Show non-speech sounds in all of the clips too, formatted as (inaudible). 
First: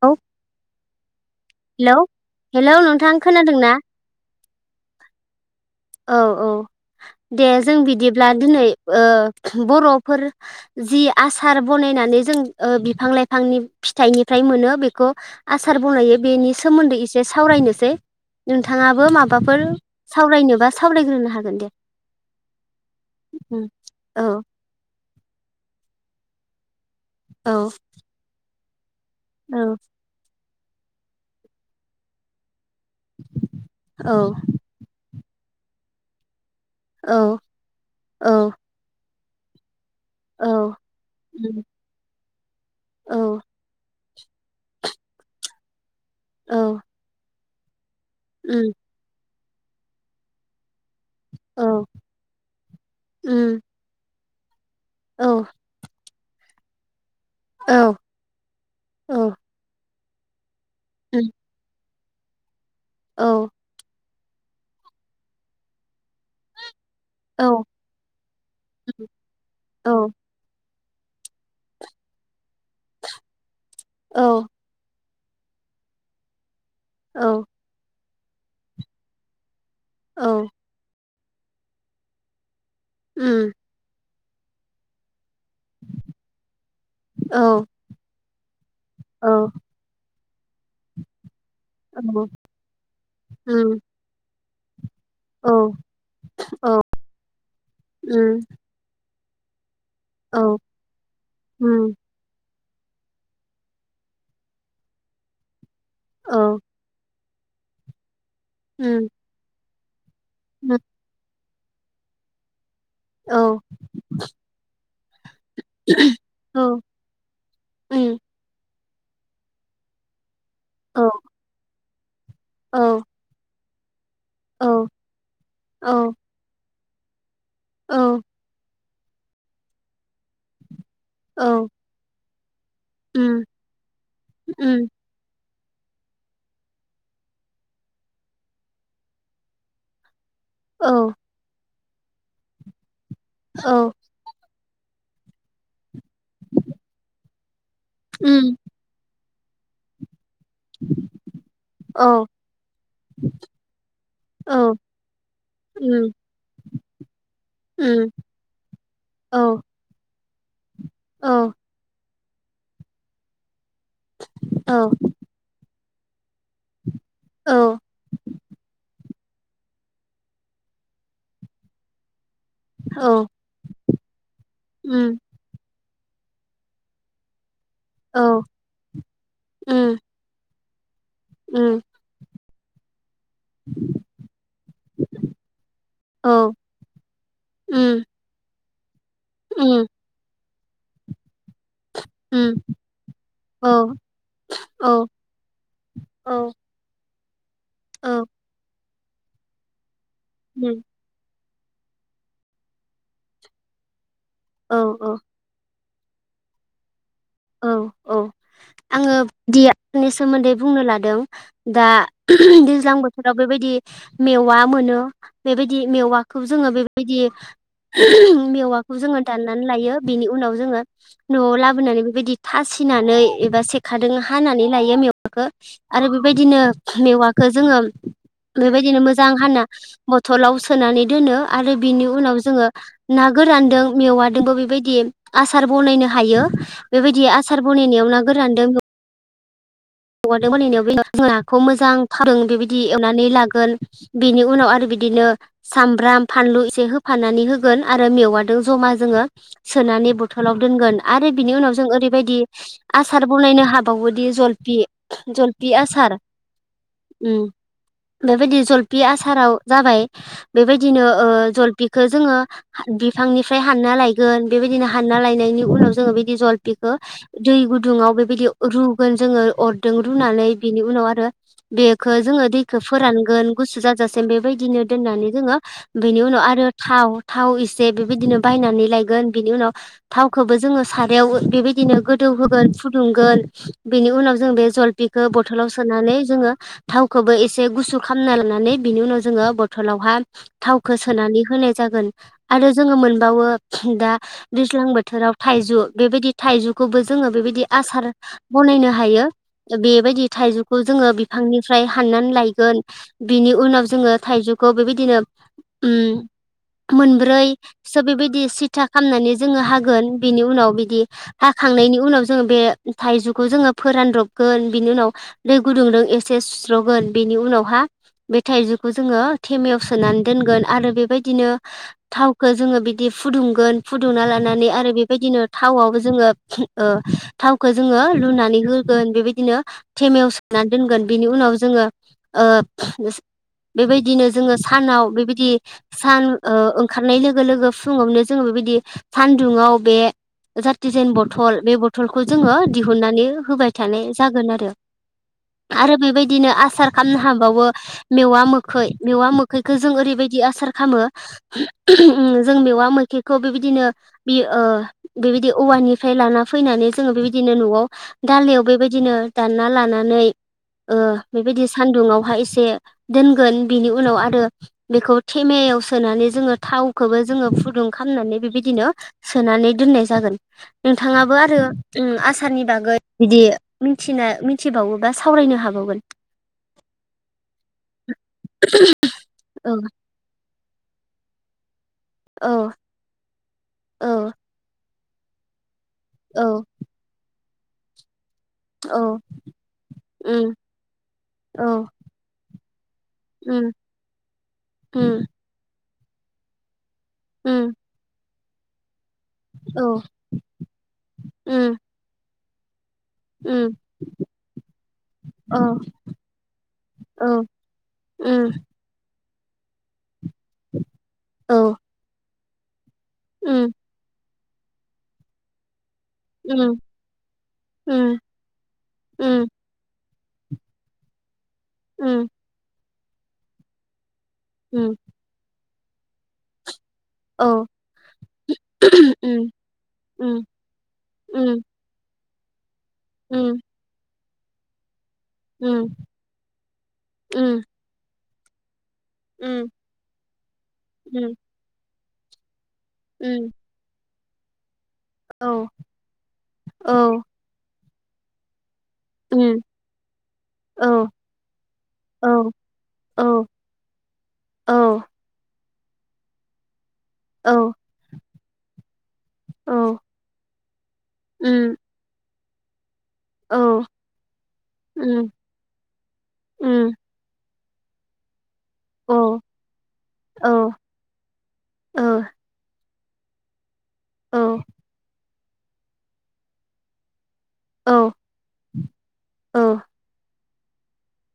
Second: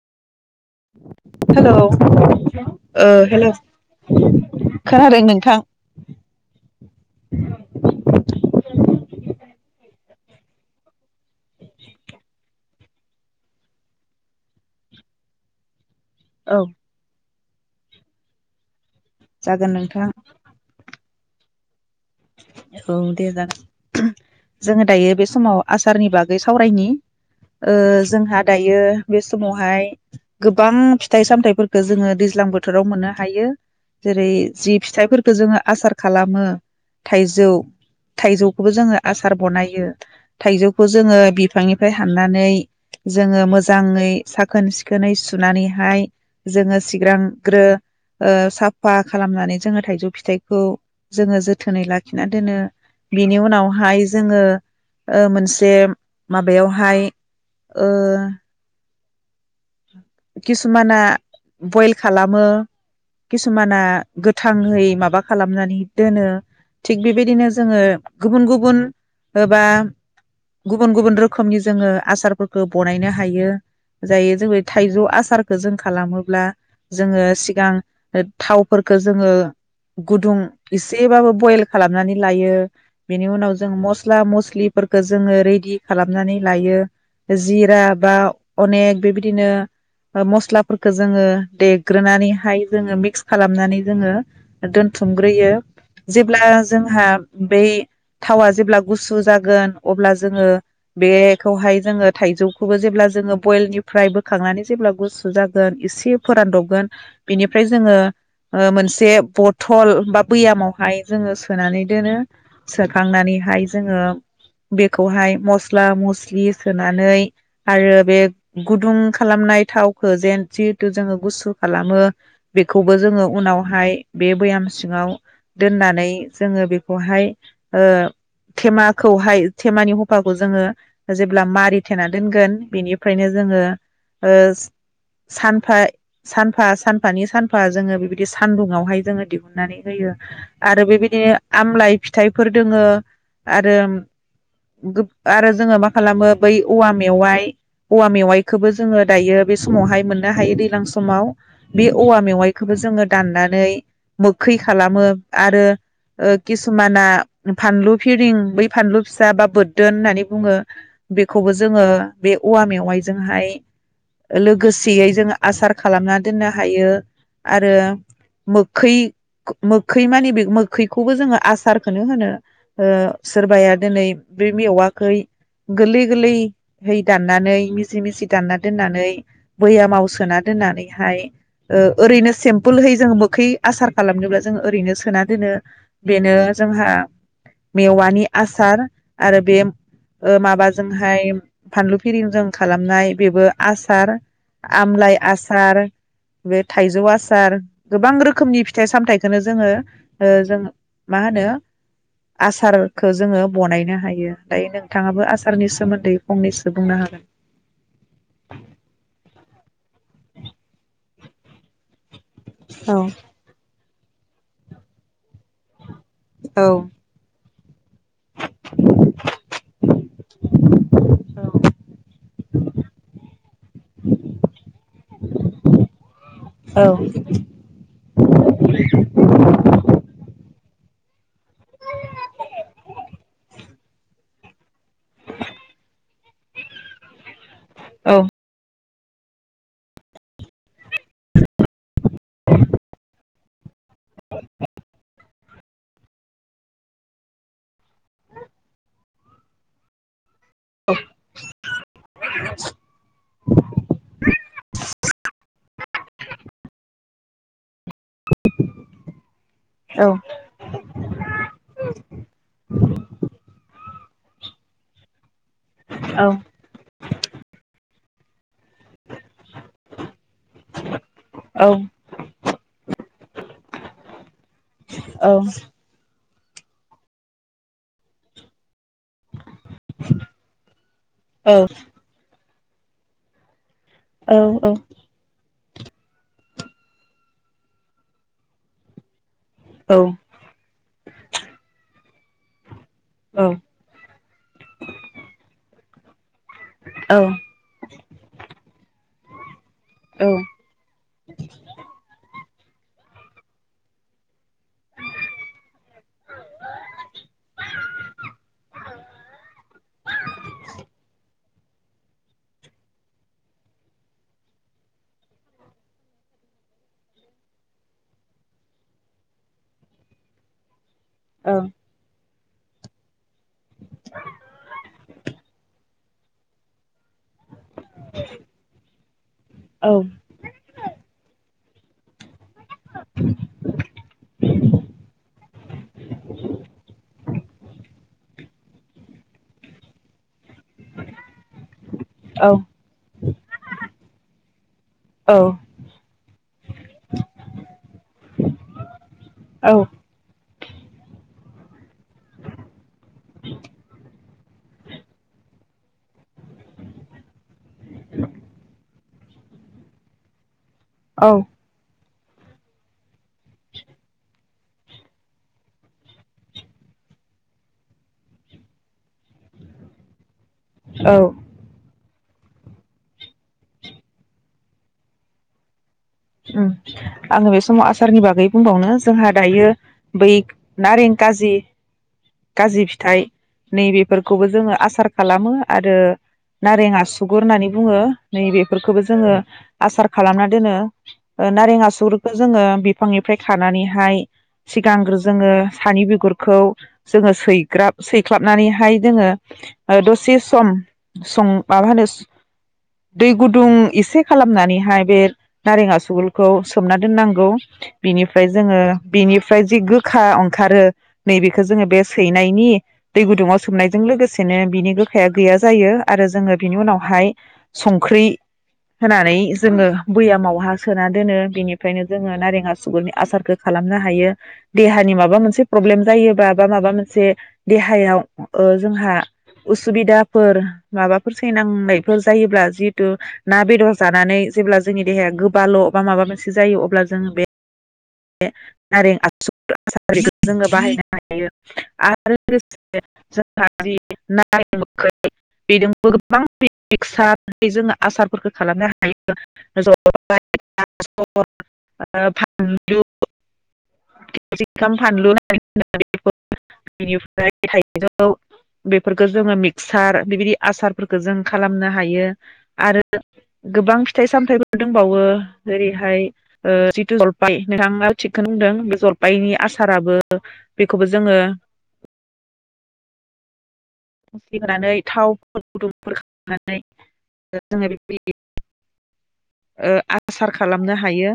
औ। Hello hello नोंथां hello खोनादोंना खोनादों नोंथां औ औ दे जों बिदिब्ला दिनै ओ बर'फोर जि आसार बनायनानै जों ओ बिफां लाइफांनि फिथाइनिफ्राय मोनो बेखौ आसार बनायो। बेनि औ सोमोन्दै एसे सावरायनोसै नोंथां थाङाबो माबाफोर जागोन नोंथां सावरायनोबा सावरायग्रोनो हागोन दे । औ दे जागोन, औ जोङो दायो बे समाव आसारनि बागै सावरायनि औ ओ जोंहा दायो बे औ समावहाय गोबां फिथाइ सामथाइफोरखौ जोङो दैज्लां बो थोराव मोननो हायो औ जेरै जि फिथाइफोरखौ जोङो आसार खालामो । औ थाइजौ औ थाइजौखौबो जोङो आसार बनायो । औ थाइजौखौ जोङो उम बिफांनिफ्राय हाननानै औ जोङो मोजाङै साखोन सिखोनै सुनानैहाय जोङो औ सिग्रां ग्रो ओ उम साफा खालामनानै जोङो थाइजौ फिथाइखौ जोङो जो थोनै औ लाखिना दोनो बिनि उम उनावहाय जोङो ओ औ मोनसे माबायावहाय औ ओ औ (unintelligible) किसुमाना उम बयेल खालामो औ किसुमाना गोथाङै माबा खालामनानै दोनो। थिग बेबायदिनो औ जोङो गुबुन गुबुन उम बा औ गुबुन गुबुन रोखोमनि जोङो आसारफोरखौ बनायनो हायो जायो औ थाइजौ आसारखौ जों खालामोब्ला जोङो औ सिगां थावफोरखौ जोङो गुदुं औ इसे एसेबाबो बयल खालामनानै लायो बेनि उम उनाव जों मस स्ला मस्लिफोरखो जों जोङो रेलि खालामनानै लायो औ जिरा बा अनेक बेबादि औ बिदिनो ओ मस्लाफोरखौ जोङो उम देग्रोनानैहाय जोङो मिक्स खालामनानै जोङो (unintelligible) औ बुथुमग्रोयो जेब्ला औ जोंहा बै उम थावा जेब्ला गुसु गुसु जागोन अब्ला जोङो औ बेखौहाय उम जोङो थाइजौ खौबो जेब्ला जोङो बयेलनि फ्राय बोखांनानै जेब्ला गुसु जागोन एसे औ उम फोरानदबगोन बिनिफ्राय जोङो ओ उम मोनसे बथ थल बा बैयामावहाय जोङो सो फोनानै दोनो औ सोखांनानैहाय जोङो बे खौहाय मस्ला मस्लि उम सोनानै आरो बे गुदुं खालामनाय थावखौ जेन जिहेतु औ जोङो गुसु खालामो बेखौबो औ जोङो उनाव फाय बे बैयाम औ औ सिङाव दोननानै जोङो बे खौहाय ओ औ उम उम औ थेमा खौहाय थेमानि हफाखौ जोङो जेब्ला मारि थेना दोनगोन बिनि फायनो जोङो ओ सान फाय सानफा सानफानि सानफा जोङो बिबायदि सानदुङावहाय जोङो दिहुननानै होयो। आरो औ उम बेबायदिनो आमलाइ फिथाइफोर दोङो। औ औ उम औ आरो गोब आरो जोङो मा खालामो बै औवा मेवाइ औवा औ उम बे समावहाय मोन नो हायो दैलां समाव बे औवा मेवाइखौबो जोङो दाननानै मोखै खालामो आरो ओ खिसुमाना फानलु फरिं बै फानलु फिसा बा बोरदोन होननानै बुङो। बेखौबो जोङो बे औवा मेवाइजोंहाय लोगोसेयै जों आसार खालामनानै दोननो हायो आरो मोखै मोखै मानि बे मोखैखौबो जोङो आसारखौनो होनो। ओ सोरबाया दिनै बे मेवाखै गोरलै गोरलै । है दाननानै। मिजि औ मिज उम दानना दोननानै बैयामाव सोना। दोननानै। ओमफ्राय उम औ उम ओ ओरैनो बुलहै जों। खै आसार खालामनोब्ला जों ओरैनो सोना दोनो बेनो जोंहा मेवानि आसार। आरो बे उम ओ माबा। जोंहाय। फानलु फिरिजों उम खालामनाय बेबो औ आसार औ औ उम आमलाइ आसार औ बे थाइजौ आसार। आसार। गोबां रोखोमनि। फिथाइ सामथाइखोनो जोङो। जोङो मा होनो। आसारखौ जोङो बनायनो हायो। दायो औ नोंथाङाबो आसारनि सोमोन्दै? फंनैसो बुंनो हागोन। औ-औ आङो दियानि सोमोन्दै बुंनो लादों दा। दैज्लां औ बोथोराव बेबायदि। मेवा मोनो बेबायदि। मेवाखौ औ जोङो बेबायदि। मेवाखौ जोङो दाननानै लायो बेनि उनाव जोङो नआव लाबोनानै। बेबायदि थासिनानै एबा सेखादों हानानै लायो मेवाखो आरो बेबायदिनो औ मेवाखौ जोङो बेबायदिनो मोजां हा बथलाव। सोनानै दोनो आरो बिनि उनाव जोङो ना गोरानदों मेवादोंबो बेबायदि। बिदि आसार बनायनो। हायो। बेबायदि आस आसार बनायनायाव औ ना गोरानदों। हगारदों मालायनायाव जों नाखौ मोजां फारों बेबायदि एवनानै लागोन। बिनि उनाव आरो बिदिनो। सामब्राम फानलु एसे होफानानै होगोन आरो मेवाजों जमा जोङो सोनानै। बथलाव दोनगोन आरो बिनि उनाव जों ओरैबायदि आसार बनायनो हाबावोदि जलफि। जलफि आसार उम बेबायदि जलफि आसाराव जाबाय बेबायदिनो जलफिखौ जोङो बिफांनिफ्राय हानना लायो। गोन बेबायदिनो हानना लायनाय। नि उनाव जों बिदि जलफिखो दैबो गुदुङाव बेबायदि रुगोन जोङो अ दों रुनानै बिनि उनाव आरो औ बेखौ जोङो दैखौ फोरानगोन गुसु जाजासिम बेबायदि बिदिनो दोननानै औ जोङो बेनि उनाव आरो थाव थाव एसे बेबायदिनो बायनानै लाय गोन बिनि उनाव थावखौबो जोङो साराव बेबायदिनो गोदौ होगोन। फुदुंगोन बेनि उनाव जों बे ओ बथलाव सोनानै जोङो थावखौबो एसे गुसु खालामना लानानै बिनि उनाव जोङो बथलावहा थावखौ सोनानै होनाय जागोन। आरो जोङो मोनबावो दा दैज्लां बोथोराव थाइजु। बेबायदि थाइजुखौबो जोङो बेबायदि आसार बनायनो हायो। बेबायदि थाइजुखौ जोङो बिफांनिफ्राय हाननानै लायो। गोन बिनि उनाव जोङो थाइजौखौ बेबायदिनो ओम मोनब्रैसो बेबायदि सिथा खालामनानै जोङो हागोन बिनि उनाव बिदि हाखांनायनि उनाव जोङो बे थाइजौखौ जोङो फोरानदब गोन बिनि उनाव दै गुदुंजों एसे सुस्र'गोन बेनि उनावहा बे थाइजौखौ जोङो थेमायाव सोनानै दोनगोन आरो बे बेबायदिनो थाव खौ जोङो बिदि फुदुं गोन फुदुंना लानानै आरो बेबायदिनो थावाव जोङो ओ थावखौ जोङो रुनानै हो गोन बेबायदिनो थेमायाव सोनानै दोनगोन बेनि उनाव जोङो ओ बेबायदिनो जोङो सानाव बेबायदि सान ओ ओंखारनाय लोगो लोगो फुङावनो जोङो बेबायदि सानदुंआव बे जाथिजेन बथल बे बर थलखौ जोङो औ दिहुननानै होबाय। थानाय जागोन आरो औ औ आरो बेबायद दिनो आसा सार खालामनो हाबावो। मेवा मोखै मेवा मोखैखौ औ जों ओरैबायदि आसार खामो ओम जों मेवा मोखैखौ बेबायदिनो बे ओे बेबायदि औवानिफ्राय लाना फैनानै जोङो बेबायदिनो न'आव दालायाव बेबायदिनो दानना लानानै ओ औ बेबायदि सान्दुङावहाय एसे से दोनगोन बेनि उनाव आरो बेखौ थेमायाव सोनानै जोङो थावखौबो जोङो फुदुं खालामनानै बेबायदिनो सोनानै दोननाय जागोन। औ नोंथाङाबो आरो ओम आस आसारनि बागै बिदि मिथिना मिथिबावोबा सावरायनो हाबावगोन। ओम आङो बे समाव आसारनि बागै बुंबावनो जोंहा दायो औ बै नारें काजि औ खाजि फिथाइ नै औ बेफोरखौबो जोङो आसार खालामो आरो औ नारें आसु गुर होननानै बुङो। नैबेफोरखौबो औ जोङो आसार खालामना उम दोनो औ नारें आसुगुरखो जोङो बिफांनिफ्राय उम खानानैहाय सिगांग्रो उम जोङो। सानि बिगुरखौ जोङो उम सैग्राब सै ख्लाबनानैहाय जोङो औ दसे सम सं उम माबा होनो दै गुदुं उम एसे खालामनानैहाय बे औ नारें आसुगुरखौ सोमना औ दोननांगौ बिनिफ्राय उम जोङो बिनिफ्राय जि गो (unintelligible) ओंखारो औ नैबेखो जोङो बे सै नायनि दै गुदुङाव उम सोमनायजों लोगोसे बिनो बिनि गोखाया गैया जायो आरो जोङो बिनि उम उनावहाय उम संख्रि होनानै उम जोङो बैयामाव हा सोना दोनो बेनिफ्रायनो उम जोङो नारें आसुगुरनि आसारखौ खालामनो हायो। उम देहानि माबा मोनसे प्रब्लेम जायोबा बा माबा मोन से औ देहायाव ओ जोंहा उम उम उसुबिदाफोर माबाफोर उम (unintelligible) फोर जायोब्ला जि थु उम ना बेदर जाथ नानै जेब्ला जोंनि देहाया बाल उम बा माबा मोनसे जायो अब्ला जोङो बे उम (inaudible) उम (unintelligible) जोङो उम बाहायनो हायो उम आरो औ आरो (unintelligible) औ (inaudible) (unintelligible) उम आसारफोरखौ खालामनो औ हा औ (unintelligible) (unintelligible) औ औ (unintelligible) बिनिफ्राय औ थाइजौ औ बेफोरखौ जोङो औ मिक्सार बेबायदि आसारफोरखौ जों उम खालामनो हायो। आरो औ गोबां फिथाइ सामथायाइफोर दोंबावो उम जेरैहाय उम जल बाय (unintelligible) (unintelligible) बे औ जलफायनि आसाराबो औ ओ बेखौबो जोङो औ (unintelligible) थाव गुदुंफोर खालामनानै जोङो औ (unintelligible) औ ओ‌ आसार खालामनो हायो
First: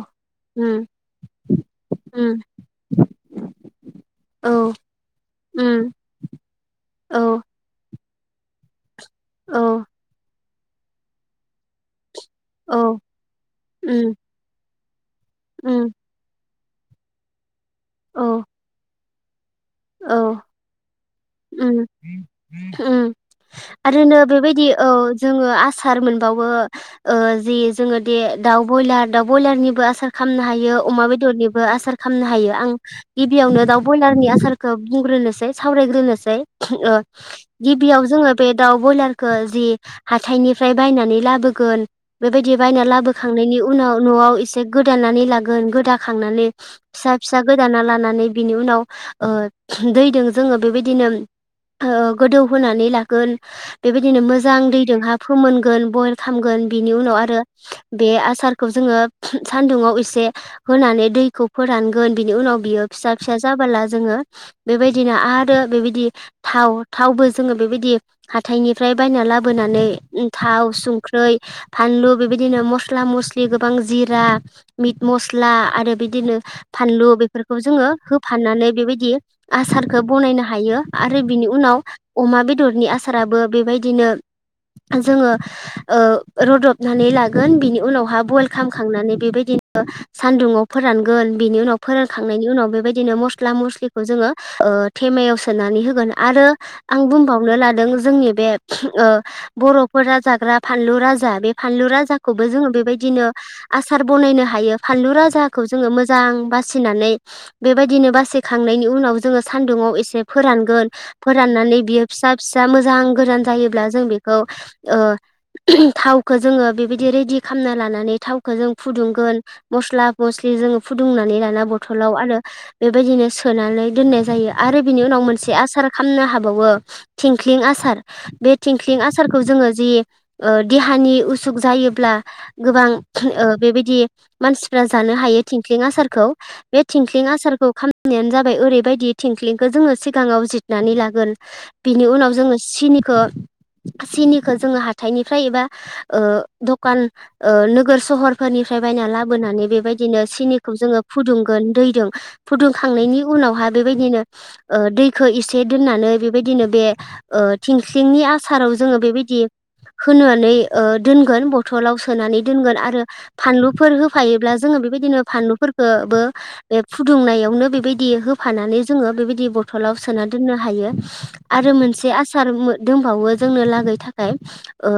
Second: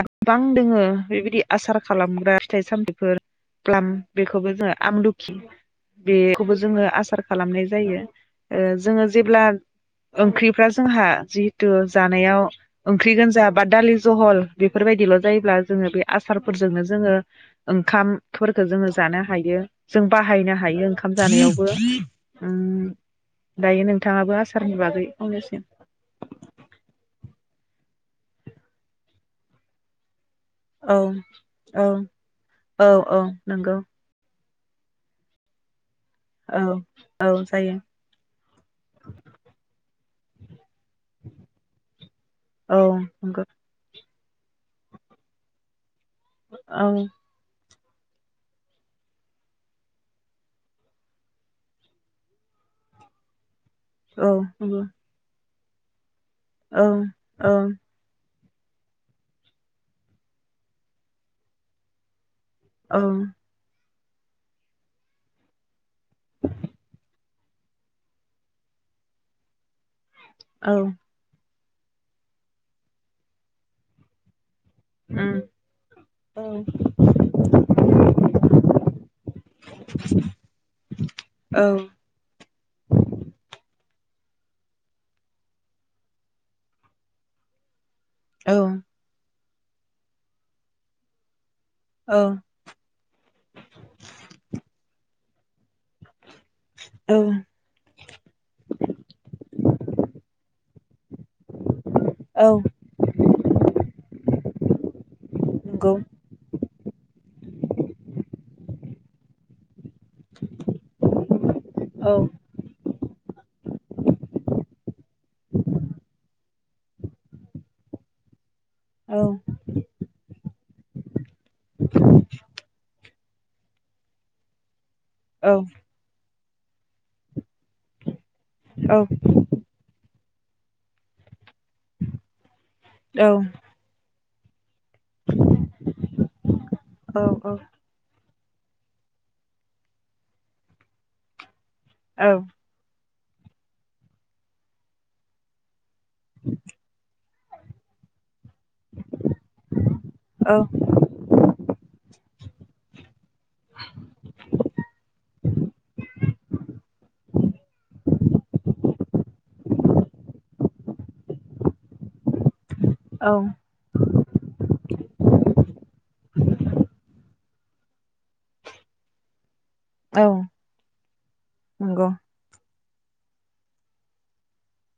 आरो गोबां दोङो उम बेबायदि आसार खालामग्रा उम फिथाइ सामथाइफोर प्लाम औ बेखौबो जोङो आमलुखि उम बे खौबो जोङो औ आसार खालामनाय जायो (unintelligible) ओ जोंङो जेब्ला ओंख्रि (unintelligible) जोंहा जिहेथु जान नायाव औ ओंख्रि गोनजा बा दालि उम जहल बे बेफोरबायदिल' जायोब्ला जोङो उम बे आसार फोरजोंनो जोङो औ ओंखामफोरखौ जोङो जानो हायो जों औ बाहायनो हायो जानायावबो उम उम दायो आरोनो नोंथाङाबो बेबायदि आसारनि औ बागै जोङो फंनैसो आसार मोनबावो ओ जे जोङो दे दाउ ब्रयलार दाउ ब्रयलारनिबो आसार खालामनो हायो औ अमा बेदरनिबो औ आसार खालामनो हायो आं औ औ गिबियावनो नंगौ दाउ ब्रयलारनि आसार खौ बुंग्रोनोसै सावरायग्रोनो जाय औ अ औ जायो गिबियाव जोङो बे दाउ ब्रयलारखौ जि हाथाथायनि । ओमफ्राय बायनानै लाबोगोन बेबायदि औ बायनानै नंगौ लाबोखांनायनि उनाव न'आव एसे गोदानानानै लागोन गोदान खांनानै औ फिसा फिसा गो दाना लानानै बिनि उनाव ओ दैजों जोङो बेबायदिनो ओ गोदौहोनानै लागोन । बेबायदिनो औ मोजां नंगौ दैदोंहा फोमोन गोन बयल खालामगोन औ बिनि उनाव आरो औ बे आसार खौ जोङो सान्दुुंङाव एसे होनानै दैखौ फोरानगोन । बिनि उनाव बियो औ फिसा फिसा जाबाला जोङो बेबायदिनो आरो बेबायदि थाव थावबो जोङो बेबायदि हाथाइनिफ्राय बायना लाबोनानै उम थाव औ संख्रै फानलु बेबायदिनो मस्ला मस्लि गोबां जिरा । मिट उम मस्ला आरो बिदिनो औ फानलु बेफोरखौ जोङो होफानानै बेबायदि । आसारखौ बनायनो हायो आरो बिनि औ उनाव अमा बेदरनि आसाराबो बेबायदि नो जोङो ओ रदबनानै लागोन बिनि उनाव हाब औ बयल खालामखांनानै बेबायदि ओ सान्दुङाव फोरानगोन बिनि उनाव औ फोरानखांनायनि उनाव बेबायदिनो मस्ला मस्लि जोङोे थेमायाव सोनानै होगोन । आरो आं औ बुंबावनो लादों जोंनि बे बर'फोरा जाग्रा फानलु राजा बे फानलु राजाखौबो औ जोङो बेबायदिनो आसार बनायनो हायो फानलु राजाखौ जोङो नंगौ मोजां बासिनानै बेबायदिनो बासि बेनि उनाव जोङो सान्दुङाव ए से फोरानगोन फोरनानै बियो औ फिसा फिसा मोजां गोरान जायोब्ला जों बेखौ ओ थावखौ जोङो बेबायदि रेदि खालामना लानानै थाव खौ जों औ फुदुंगोन मस्ला मस्लि जों फुदुंनानै लाना बथलाव आरो बेबायदिनो सोनानै दोननाय जायो । आरो बिनि उनाव मोनसे औ आसार खालामनो हाबावो । थिंख्लिं आसार बे औ थिंख्लिं आसारखौ जोङो जि ओ देहानि उसुख जायोब्ला गोबां ओ औ बेबायदि मानसि फ्रा जानो हायो थिंख्लिं आसारखौ बे थिंख्लिं आसारखौ खाम बेनो जाबाय ओरैबायदि थिंखलिंखौ जोङो सिगाङाव जिरनानै लागोर बिनि उनाव औ जोङो सिनि खौ सिनिखौ जोङो हाथाइनिफ्राय एबा ओ दखान ओ नोगोर सहरफोरनिफ्राय बायना लाबोनानै बेबायदिनो औ सिनिखौ जोङो फुदुंगोन दैदों फुदुं खांनायनि उनावहा बेबायदिनो ओ दैखौ एसे दोननानै बेबायदिनो बे ओ थिंख्लिंनि आसाराव जोङो बेबायदि होनानै ओ दोनगोन बथलाव सोनानै दोनगोन आ रो औ फानलुफोर होफायोब्ला जोङो बे बेदिनो फानलुफोरखौबो बे फुदुंनायावनो बेबायदि होफानानै जोङो बेबायदि ब थलाव सोना दोननो हायो आरो नंगौ मोनसे आसार मो दंबावो जोंनो लागै थाखाय ओ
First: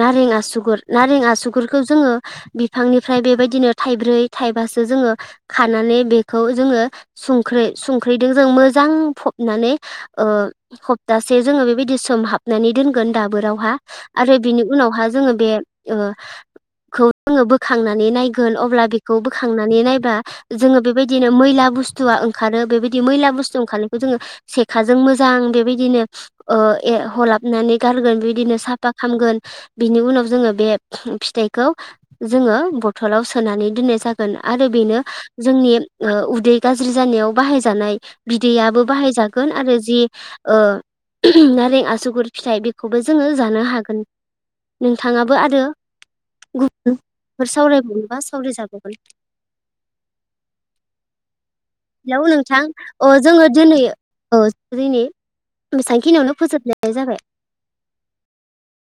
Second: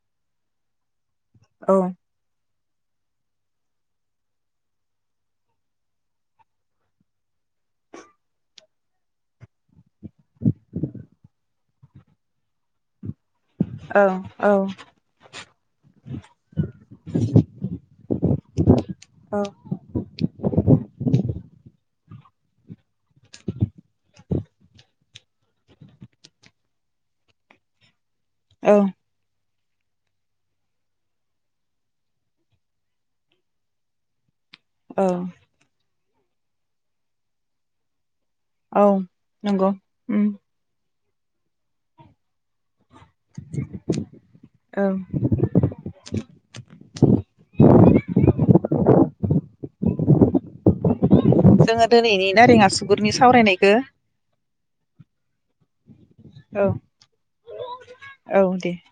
नारें आसुगुर नारें आ औ सुगुरखौ जोङो बि फांनिफ्राय बेबायदिनो थाइब्रै थाइबासो जोङो खानानै बेखौ जोङो संख्रै संख्रैदों जों मोजां फबनानै ओ हप्तासे जोङो बेबायदि सोमहाबनानै दोनगोन दाबोराव आ औ आरो बिनि उनावहा जोङो बे ओ खौ जोङो बोखांनानै नै नायगोन अब्ला बि खौ बोखांनानै नाय बा जोङो बेबायदि दिनो मैला बुस्थुआ ओंखारो बेबायदि मैला बुस्थु ओंखारनायखौ जोङो सेखाजों मोजां बेबायदिनो ओ ए हलाबनानै गारगोन बे दिनो औ साफा खालामगोन बिनि उनाव जोङो बे फिथाइखौ जोङो बथलाव सोनानै दोननाय जागोन आरो बेनो औ जोंनि ओ उदै गाज्रि जानायाव बाहायजानाय औ बिदैयाबो बाहायजागोन नंगौ आरो जि उम ओ (unintelligible) नारें आसुगुर फिथाइ बेखौबो जोङो जानो हागोन औ नोंथाङाबो आरो गुबुनफोर सावरायबावनोबा सावरायजाबावगोन जोङो हेलौ दिनैनि नोंथां नारें आसुगुरनि अ जोङो सावरायनायखौ दिनै औ दिनै (unintelligible) बेखिनियावनो फोजोबनाय जाबाय। औ औ दे